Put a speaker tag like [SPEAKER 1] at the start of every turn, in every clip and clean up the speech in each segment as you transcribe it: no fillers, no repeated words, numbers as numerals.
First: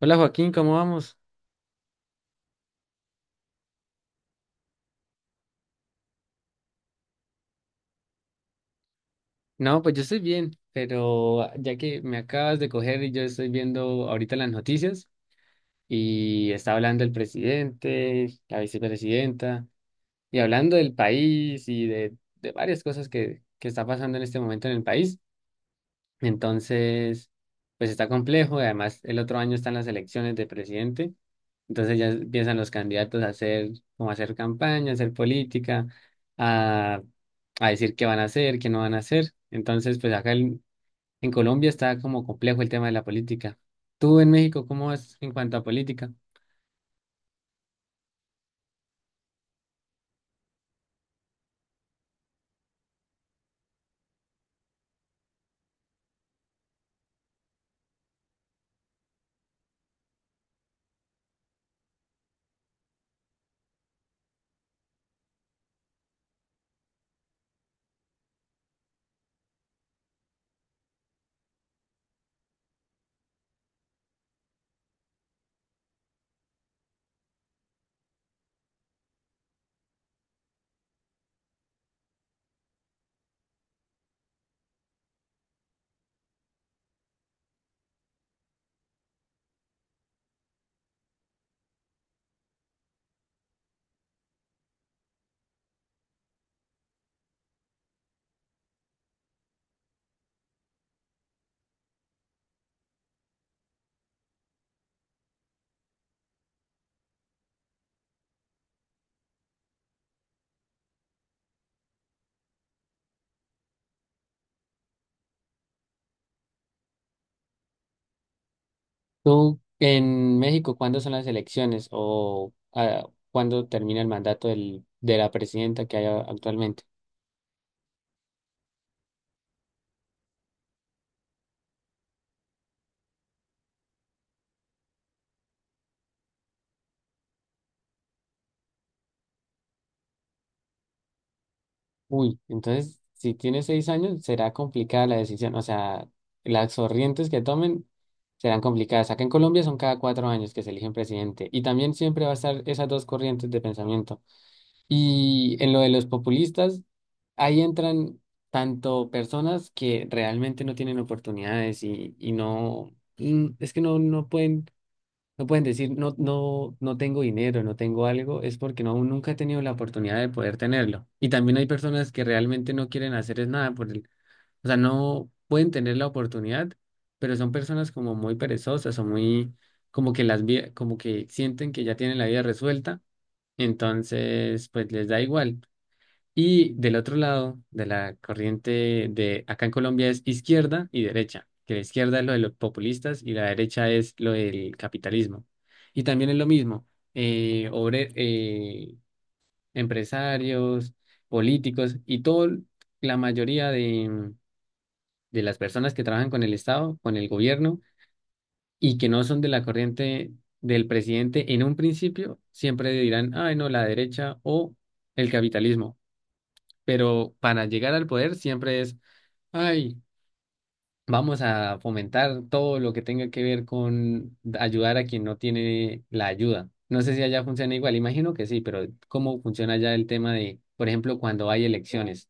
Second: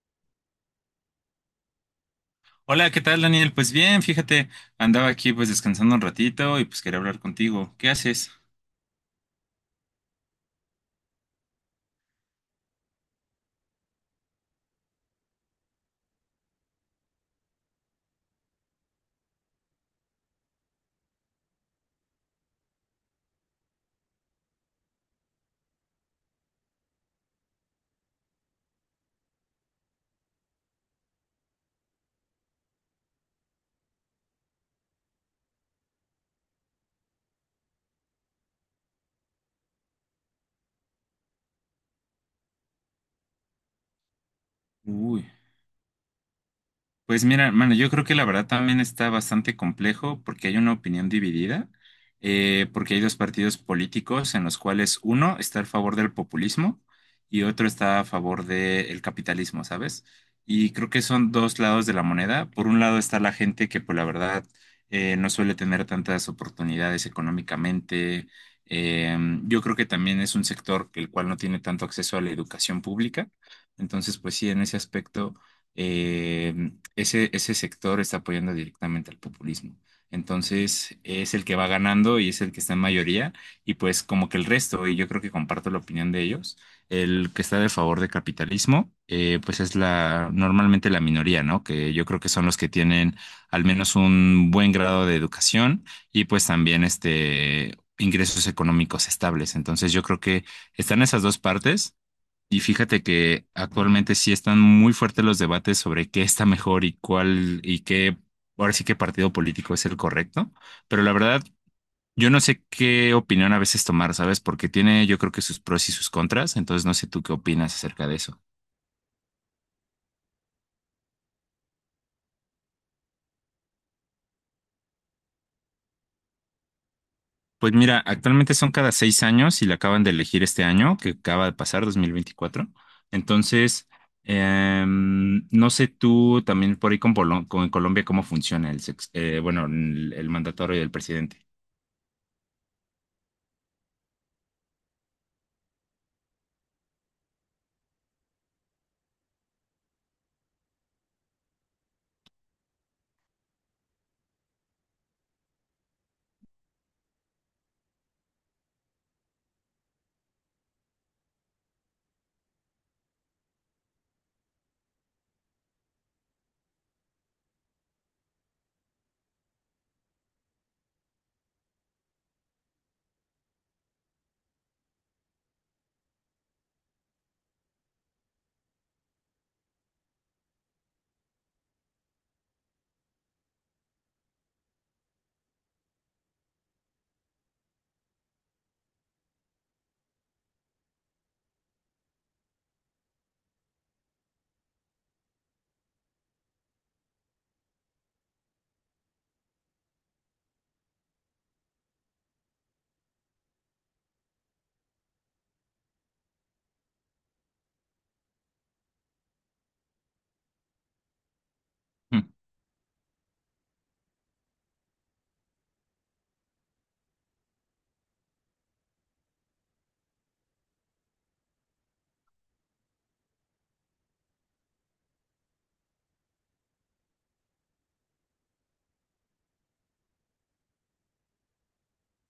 [SPEAKER 1] Hola Joaquín, ¿cómo vamos?
[SPEAKER 2] Hola, ¿qué tal, Daniel? Pues bien, fíjate, andaba aquí pues descansando un ratito y pues quería hablar contigo. ¿Qué haces?
[SPEAKER 1] No, pues yo estoy bien, pero ya que me acabas de coger y yo estoy viendo ahorita las noticias y está hablando el presidente, la vicepresidenta y hablando del país y de varias cosas que está pasando en este momento en el país. Entonces, pues está complejo y además el otro año están las elecciones de presidente. Entonces ya empiezan los candidatos a hacer, como a hacer campaña, a hacer política, a, a decir qué van a hacer, qué no van a hacer. Entonces, pues acá en Colombia está como complejo el tema de la política. ¿Tú en México cómo vas
[SPEAKER 2] Uy.
[SPEAKER 1] en cuanto a política?
[SPEAKER 2] Pues mira, hermano, yo creo que la verdad también está bastante complejo porque hay una opinión dividida, porque hay dos partidos políticos en los cuales uno está a favor del populismo y otro está a favor del capitalismo, ¿sabes? Y creo que son dos lados de la moneda. Por un lado está la gente que, pues la verdad, no suele tener tantas oportunidades económicamente. Yo creo que también es un sector que el cual no tiene tanto acceso a la educación pública. Entonces, pues sí, en ese aspecto. eh, ese sector está apoyando directamente al populismo. Entonces es el que va ganando y es el que está en mayoría, y pues como que el resto, y yo creo que comparto la opinión de ellos, el que está de favor del capitalismo, pues es la normalmente la minoría, ¿no? Que yo creo que son los que tienen al menos un buen grado de educación y pues también ingresos económicos estables. Entonces yo creo que están esas dos partes. Y fíjate que actualmente sí están muy fuertes los debates sobre qué está mejor y cuál y qué, ahora sí qué partido político es el correcto, pero la verdad yo no sé qué opinión a veces tomar, ¿sabes? Porque tiene yo creo que sus pros y sus contras, entonces no sé tú qué opinas acerca de eso.
[SPEAKER 1] ¿Tú en México cuándo son las elecciones o cuándo termina el mandato de la presidenta que hay actualmente?
[SPEAKER 2] Pues mira, actualmente son cada 6 años y la acaban de elegir este año, que acaba de pasar, 2024, Entonces, no sé tú también por ahí con Colombia cómo funciona el, sex- bueno, el mandatorio del presidente.
[SPEAKER 1] Uy, entonces, si tiene 6 años, será complicada la decisión. O sea, las corrientes que tomen serán complicadas. Acá en Colombia son cada 4 años que se eligen presidente. Y también siempre va a estar esas dos corrientes de pensamiento. Y en lo de los populistas, ahí entran tanto personas que realmente no tienen oportunidades y no, es que no pueden. No pueden decir, no, no, no tengo dinero, no tengo algo, es porque no, aún nunca he tenido la oportunidad de poder tenerlo. Y también hay personas que realmente no quieren hacer es nada por el, o sea, no pueden tener la oportunidad, pero son personas como muy perezosas o muy, como que como que sienten que ya tienen la vida resuelta, entonces pues les da igual. Y del otro lado de la corriente de acá en Colombia es izquierda y derecha, que la izquierda es lo de los populistas y la derecha es lo del capitalismo. Y también es lo mismo, eh, obre- eh, empresarios, políticos y todo, la mayoría de las personas que trabajan con el Estado, con el gobierno y que no son de la corriente del presidente en un
[SPEAKER 2] Mm.
[SPEAKER 1] principio, siempre dirán, ay, no, la derecha o el capitalismo, pero para llegar al poder siempre es, ay, vamos a fomentar todo lo que tenga que ver con ayudar a quien no tiene la ayuda. No sé si allá funciona igual, imagino que sí, pero ¿cómo funciona allá el tema de, por ejemplo, cuando hay elecciones?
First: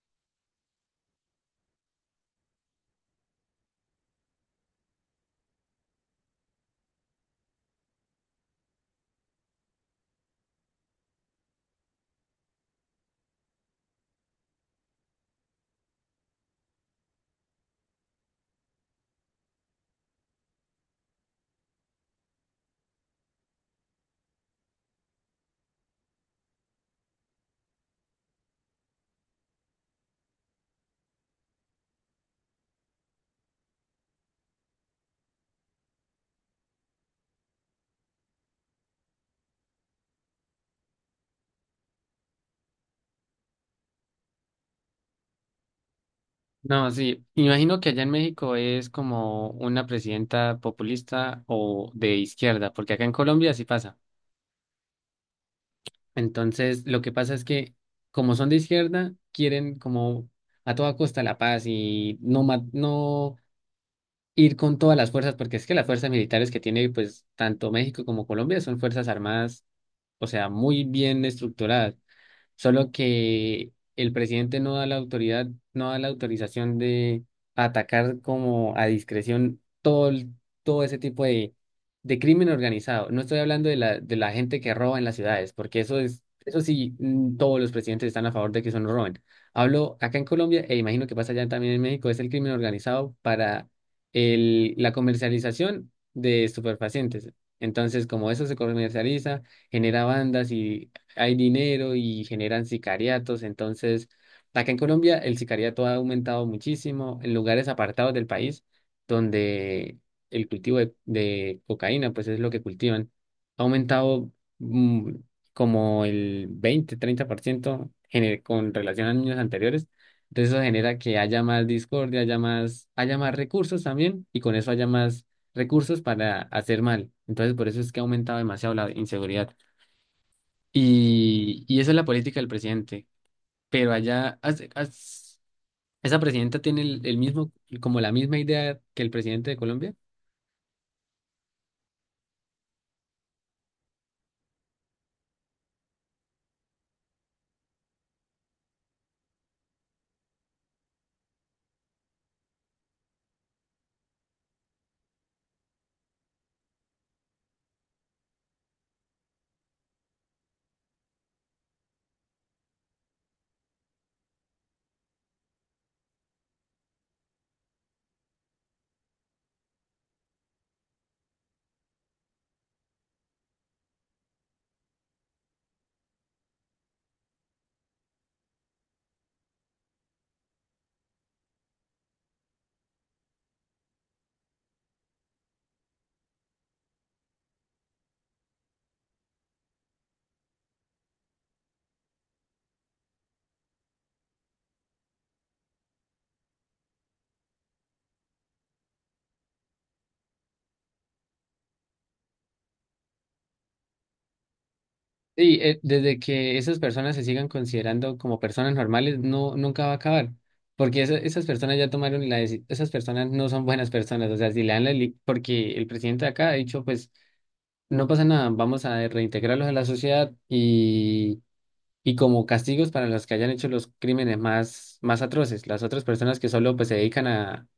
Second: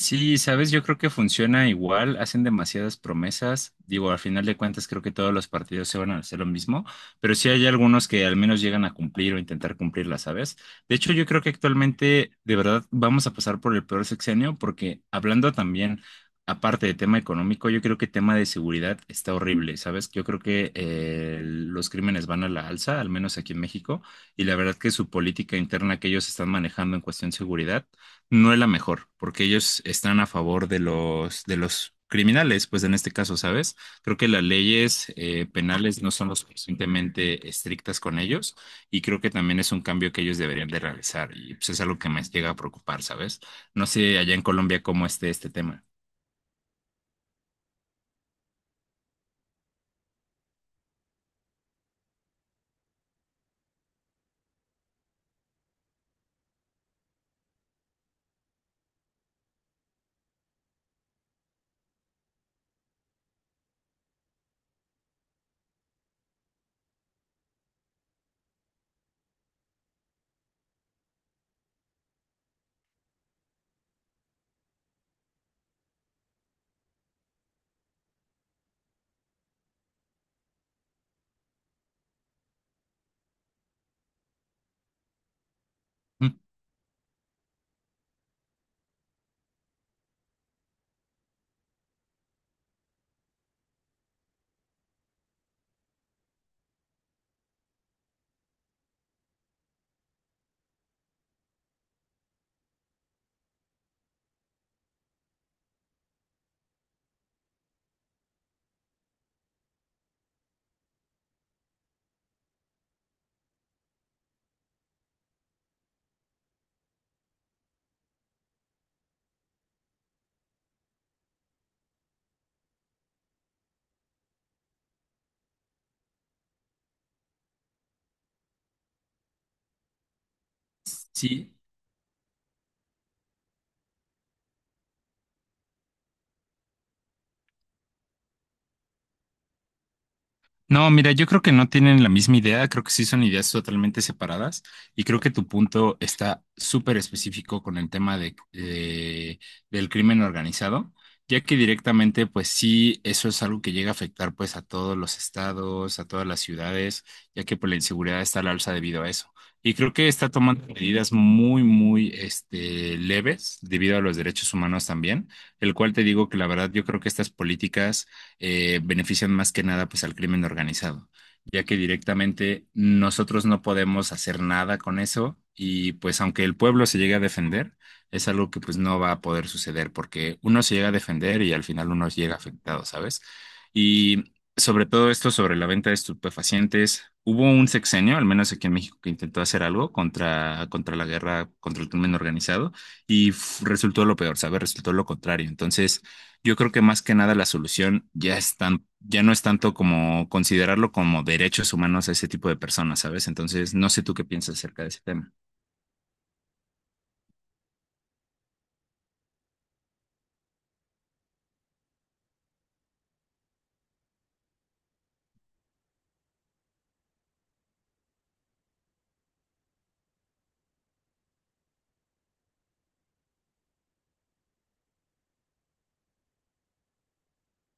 [SPEAKER 2] Sí, sabes, yo creo que funciona igual, hacen demasiadas promesas, digo, al final de cuentas creo que todos los partidos se van a hacer lo mismo, pero sí hay algunos que al menos llegan a cumplir o intentar cumplirlas, ¿sabes? De hecho, yo creo que actualmente de verdad vamos a pasar por el peor sexenio porque hablando también, aparte de tema económico, yo creo que tema de seguridad está horrible, ¿sabes? Yo creo que los crímenes van a la alza, al menos aquí en México, y la verdad que su política interna que ellos están manejando en cuestión seguridad no es la mejor, porque ellos están a favor de los criminales, pues en este caso, ¿sabes? Creo que las leyes penales no son lo suficientemente estrictas con ellos y creo que también es un cambio que ellos deberían de realizar, y pues es algo que me llega a preocupar, ¿sabes? No sé allá en Colombia cómo esté este tema.
[SPEAKER 1] No, sí, imagino que allá en México es como una presidenta populista o de izquierda, porque acá en Colombia sí pasa. Entonces, lo que pasa es que como son de izquierda, quieren como a toda costa la paz y no ir con todas las fuerzas, porque es que las fuerzas militares que tiene pues tanto México como Colombia son fuerzas armadas, o sea, muy bien estructuradas, solo que el presidente no da la autoridad, no da la autorización de atacar como a discreción todo, todo ese tipo de crimen organizado. No estoy hablando de la gente que roba en las ciudades, porque eso es,
[SPEAKER 2] Mm.
[SPEAKER 1] eso sí, todos los presidentes están a favor de que eso no roben. Hablo acá en Colombia, e imagino que pasa allá también en México, es el crimen organizado para la comercialización de estupefacientes. Entonces, como eso se comercializa, genera bandas y hay dinero y generan sicariatos. Entonces, acá en Colombia el sicariato ha aumentado muchísimo en lugares apartados del país donde el cultivo de cocaína, pues es lo que cultivan, ha aumentado mm, como el 20, 30% con relación a años anteriores. Entonces eso genera que haya más discordia, haya más recursos también y con eso haya más recursos para hacer mal. Entonces por eso es que ha aumentado demasiado la inseguridad.
[SPEAKER 2] Sí.
[SPEAKER 1] Y esa es la política del presidente. Pero allá, esa presidenta tiene el mismo, como la misma idea que el presidente de Colombia.
[SPEAKER 2] No, mira, yo creo que no tienen la misma idea, creo que sí son ideas totalmente separadas y creo que tu punto está súper específico con el tema del crimen organizado, ya que directamente pues sí, eso es algo que llega a afectar pues a todos los estados, a todas las ciudades, ya que pues la inseguridad está al alza debido a eso. Y creo que está tomando medidas muy, muy leves debido a los derechos humanos también, el cual te digo que la verdad yo creo que estas políticas benefician más que nada pues al crimen organizado, ya que directamente nosotros no podemos hacer nada con eso, y pues aunque el pueblo se llegue a defender, es algo que pues no va a poder suceder porque uno se llega a defender y al final uno llega afectado, ¿sabes? Y sobre todo esto sobre la venta de estupefacientes, hubo un sexenio, al menos aquí en México, que intentó hacer algo contra, contra la guerra, contra el crimen organizado, resultó lo peor, ¿sabes? Resultó lo contrario. Entonces, yo creo que más que nada la solución ya no es tanto como considerarlo como derechos humanos a ese tipo de personas, ¿sabes? Entonces, no sé tú qué piensas acerca de ese tema.
[SPEAKER 1] Y desde que esas personas se sigan considerando como personas normales, no, nunca va a acabar. Porque esas personas ya tomaron la decisión, esas personas no son buenas personas. O sea, si le dan la, porque el presidente de acá ha dicho, pues, no pasa nada, vamos a reintegrarlos a la sociedad y como castigos para los que hayan hecho los crímenes más atroces. Las otras personas que solo pues se dedican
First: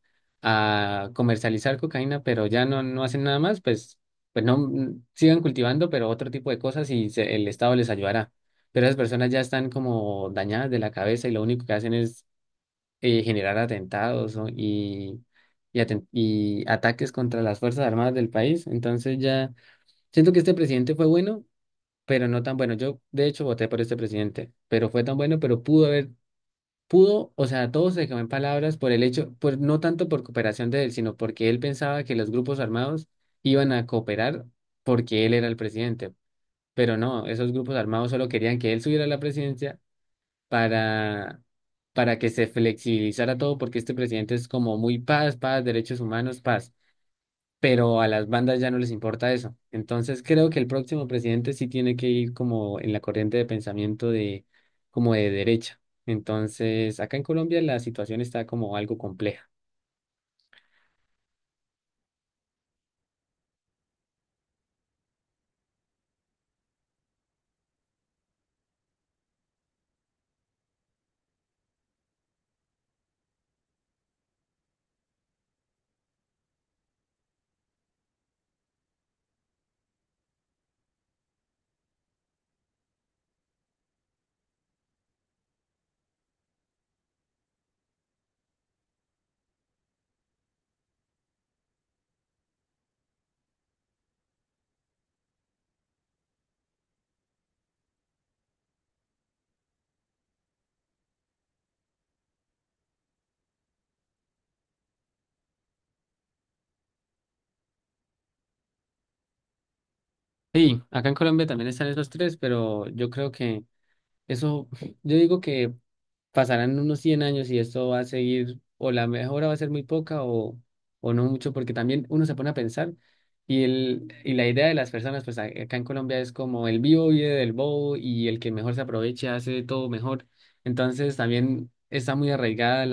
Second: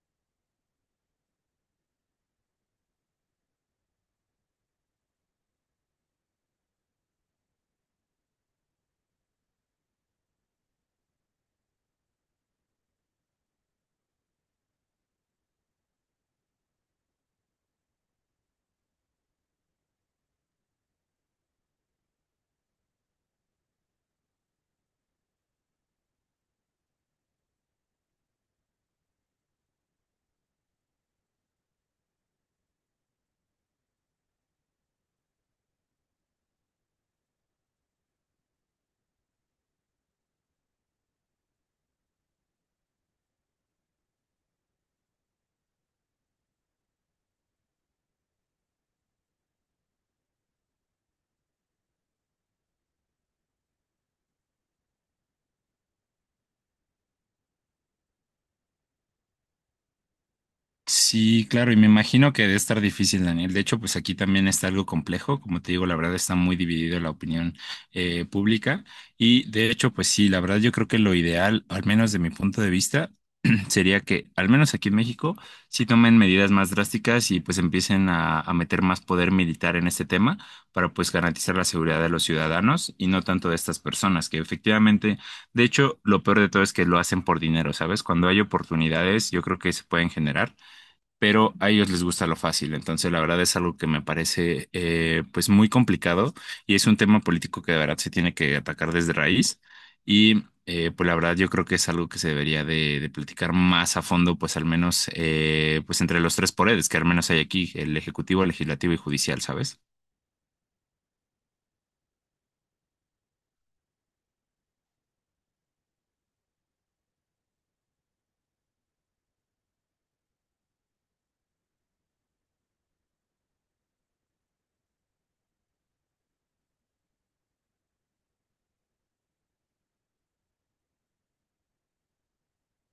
[SPEAKER 1] a comercializar cocaína, pero ya no, no hacen nada más, pues, pues no sigan cultivando, pero otro tipo de cosas y el Estado les ayudará. Pero esas personas ya están como dañadas de la cabeza y lo único que hacen es generar atentados, ¿no? Y y ataques contra las Fuerzas Armadas del país. Entonces ya siento que este presidente fue bueno pero no tan bueno. Yo, de hecho, voté por este presidente, pero fue tan bueno, pero o sea, todo se quedó en palabras por el hecho, pues no tanto por cooperación de él, sino porque él pensaba que los grupos armados iban a cooperar porque él era el presidente. Pero no, esos grupos armados solo querían que él subiera a la presidencia para, para que se flexibilizara todo, porque este presidente es como muy paz, paz, derechos humanos, paz, pero a las bandas ya no les importa eso. Entonces creo que el próximo presidente sí tiene que ir como en la corriente de pensamiento de como de derecha. Entonces, acá en Colombia la situación está como algo compleja.
[SPEAKER 2] Sí, claro, y me imagino que debe estar difícil, Daniel. De hecho, pues aquí también está algo complejo. Como te digo, la verdad está muy dividido la opinión pública. Y de hecho, pues sí, la verdad yo creo que lo ideal, al menos de mi punto de vista, sería que, al menos aquí en México, sí tomen medidas más drásticas y pues empiecen a meter más poder militar en este tema para pues garantizar la seguridad de los ciudadanos y no tanto de estas personas que efectivamente. De hecho, lo peor de todo es que lo hacen por dinero, ¿sabes? Cuando hay oportunidades, yo creo que se pueden generar, pero a ellos les gusta lo fácil. Entonces, la verdad es algo que me parece pues muy complicado, y es un tema político que de verdad se tiene que atacar desde raíz. Y pues la verdad yo creo que es algo que se debería de platicar más a fondo, pues al menos pues entre los tres poderes que al menos hay aquí, el ejecutivo, el legislativo y judicial, ¿sabes?
[SPEAKER 1] Sí, acá en Colombia también están esos tres, pero yo creo que eso, yo digo que pasarán unos 100 años y esto va a seguir, o la mejora va a ser muy poca o no mucho, porque también uno se pone a pensar y, el, y la idea de las personas, pues acá en Colombia es como el vivo vive del bobo y el que mejor se aproveche hace todo mejor. Entonces también está muy arraigada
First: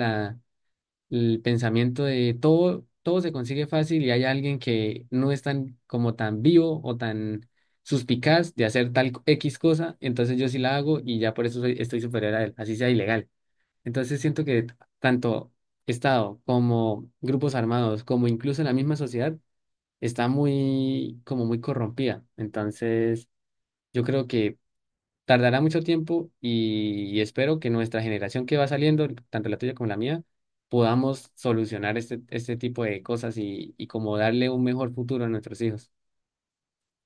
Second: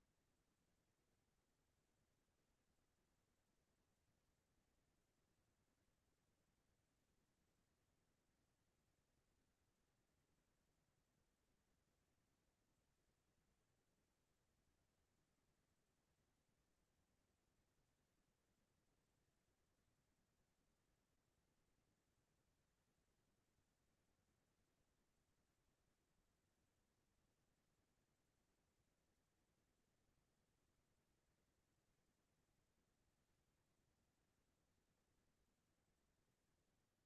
[SPEAKER 1] el pensamiento de todo, todo se consigue fácil y hay alguien que no es tan como tan vivo o tan suspicaz de hacer tal X cosa, entonces yo sí la hago y ya por eso estoy superior a él, así sea ilegal. Entonces siento que tanto Estado como grupos armados, como incluso la misma sociedad, está muy, como muy corrompida. Entonces yo creo que tardará mucho tiempo y espero que nuestra generación que va saliendo, tanto la tuya como la mía, podamos solucionar este tipo de cosas y como darle un mejor futuro a nuestros hijos.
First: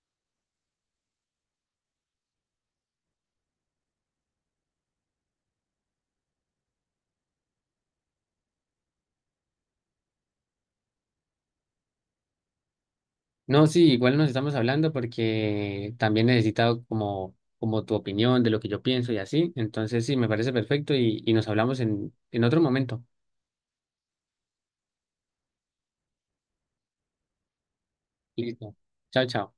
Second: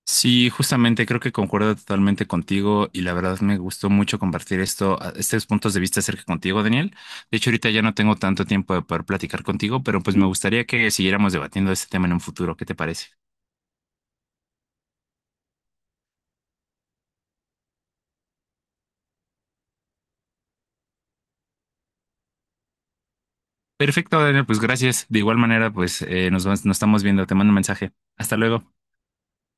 [SPEAKER 2] Sí, justamente creo que concuerdo totalmente contigo, y la verdad me gustó mucho compartir estos puntos de vista acerca contigo, Daniel. De hecho, ahorita ya no tengo tanto tiempo de poder platicar contigo, pero pues me gustaría que siguiéramos debatiendo este tema en un futuro. ¿Qué te parece?
[SPEAKER 1] No, sí, igual nos estamos hablando porque también necesitado como, como tu opinión de lo que yo pienso y así. Entonces, sí, me parece perfecto y nos hablamos en otro momento.
[SPEAKER 2] Perfecto, Daniel, pues gracias. De igual manera, pues nos estamos viendo. Te mando un mensaje. Hasta luego.
[SPEAKER 1] Listo. Chao, chao.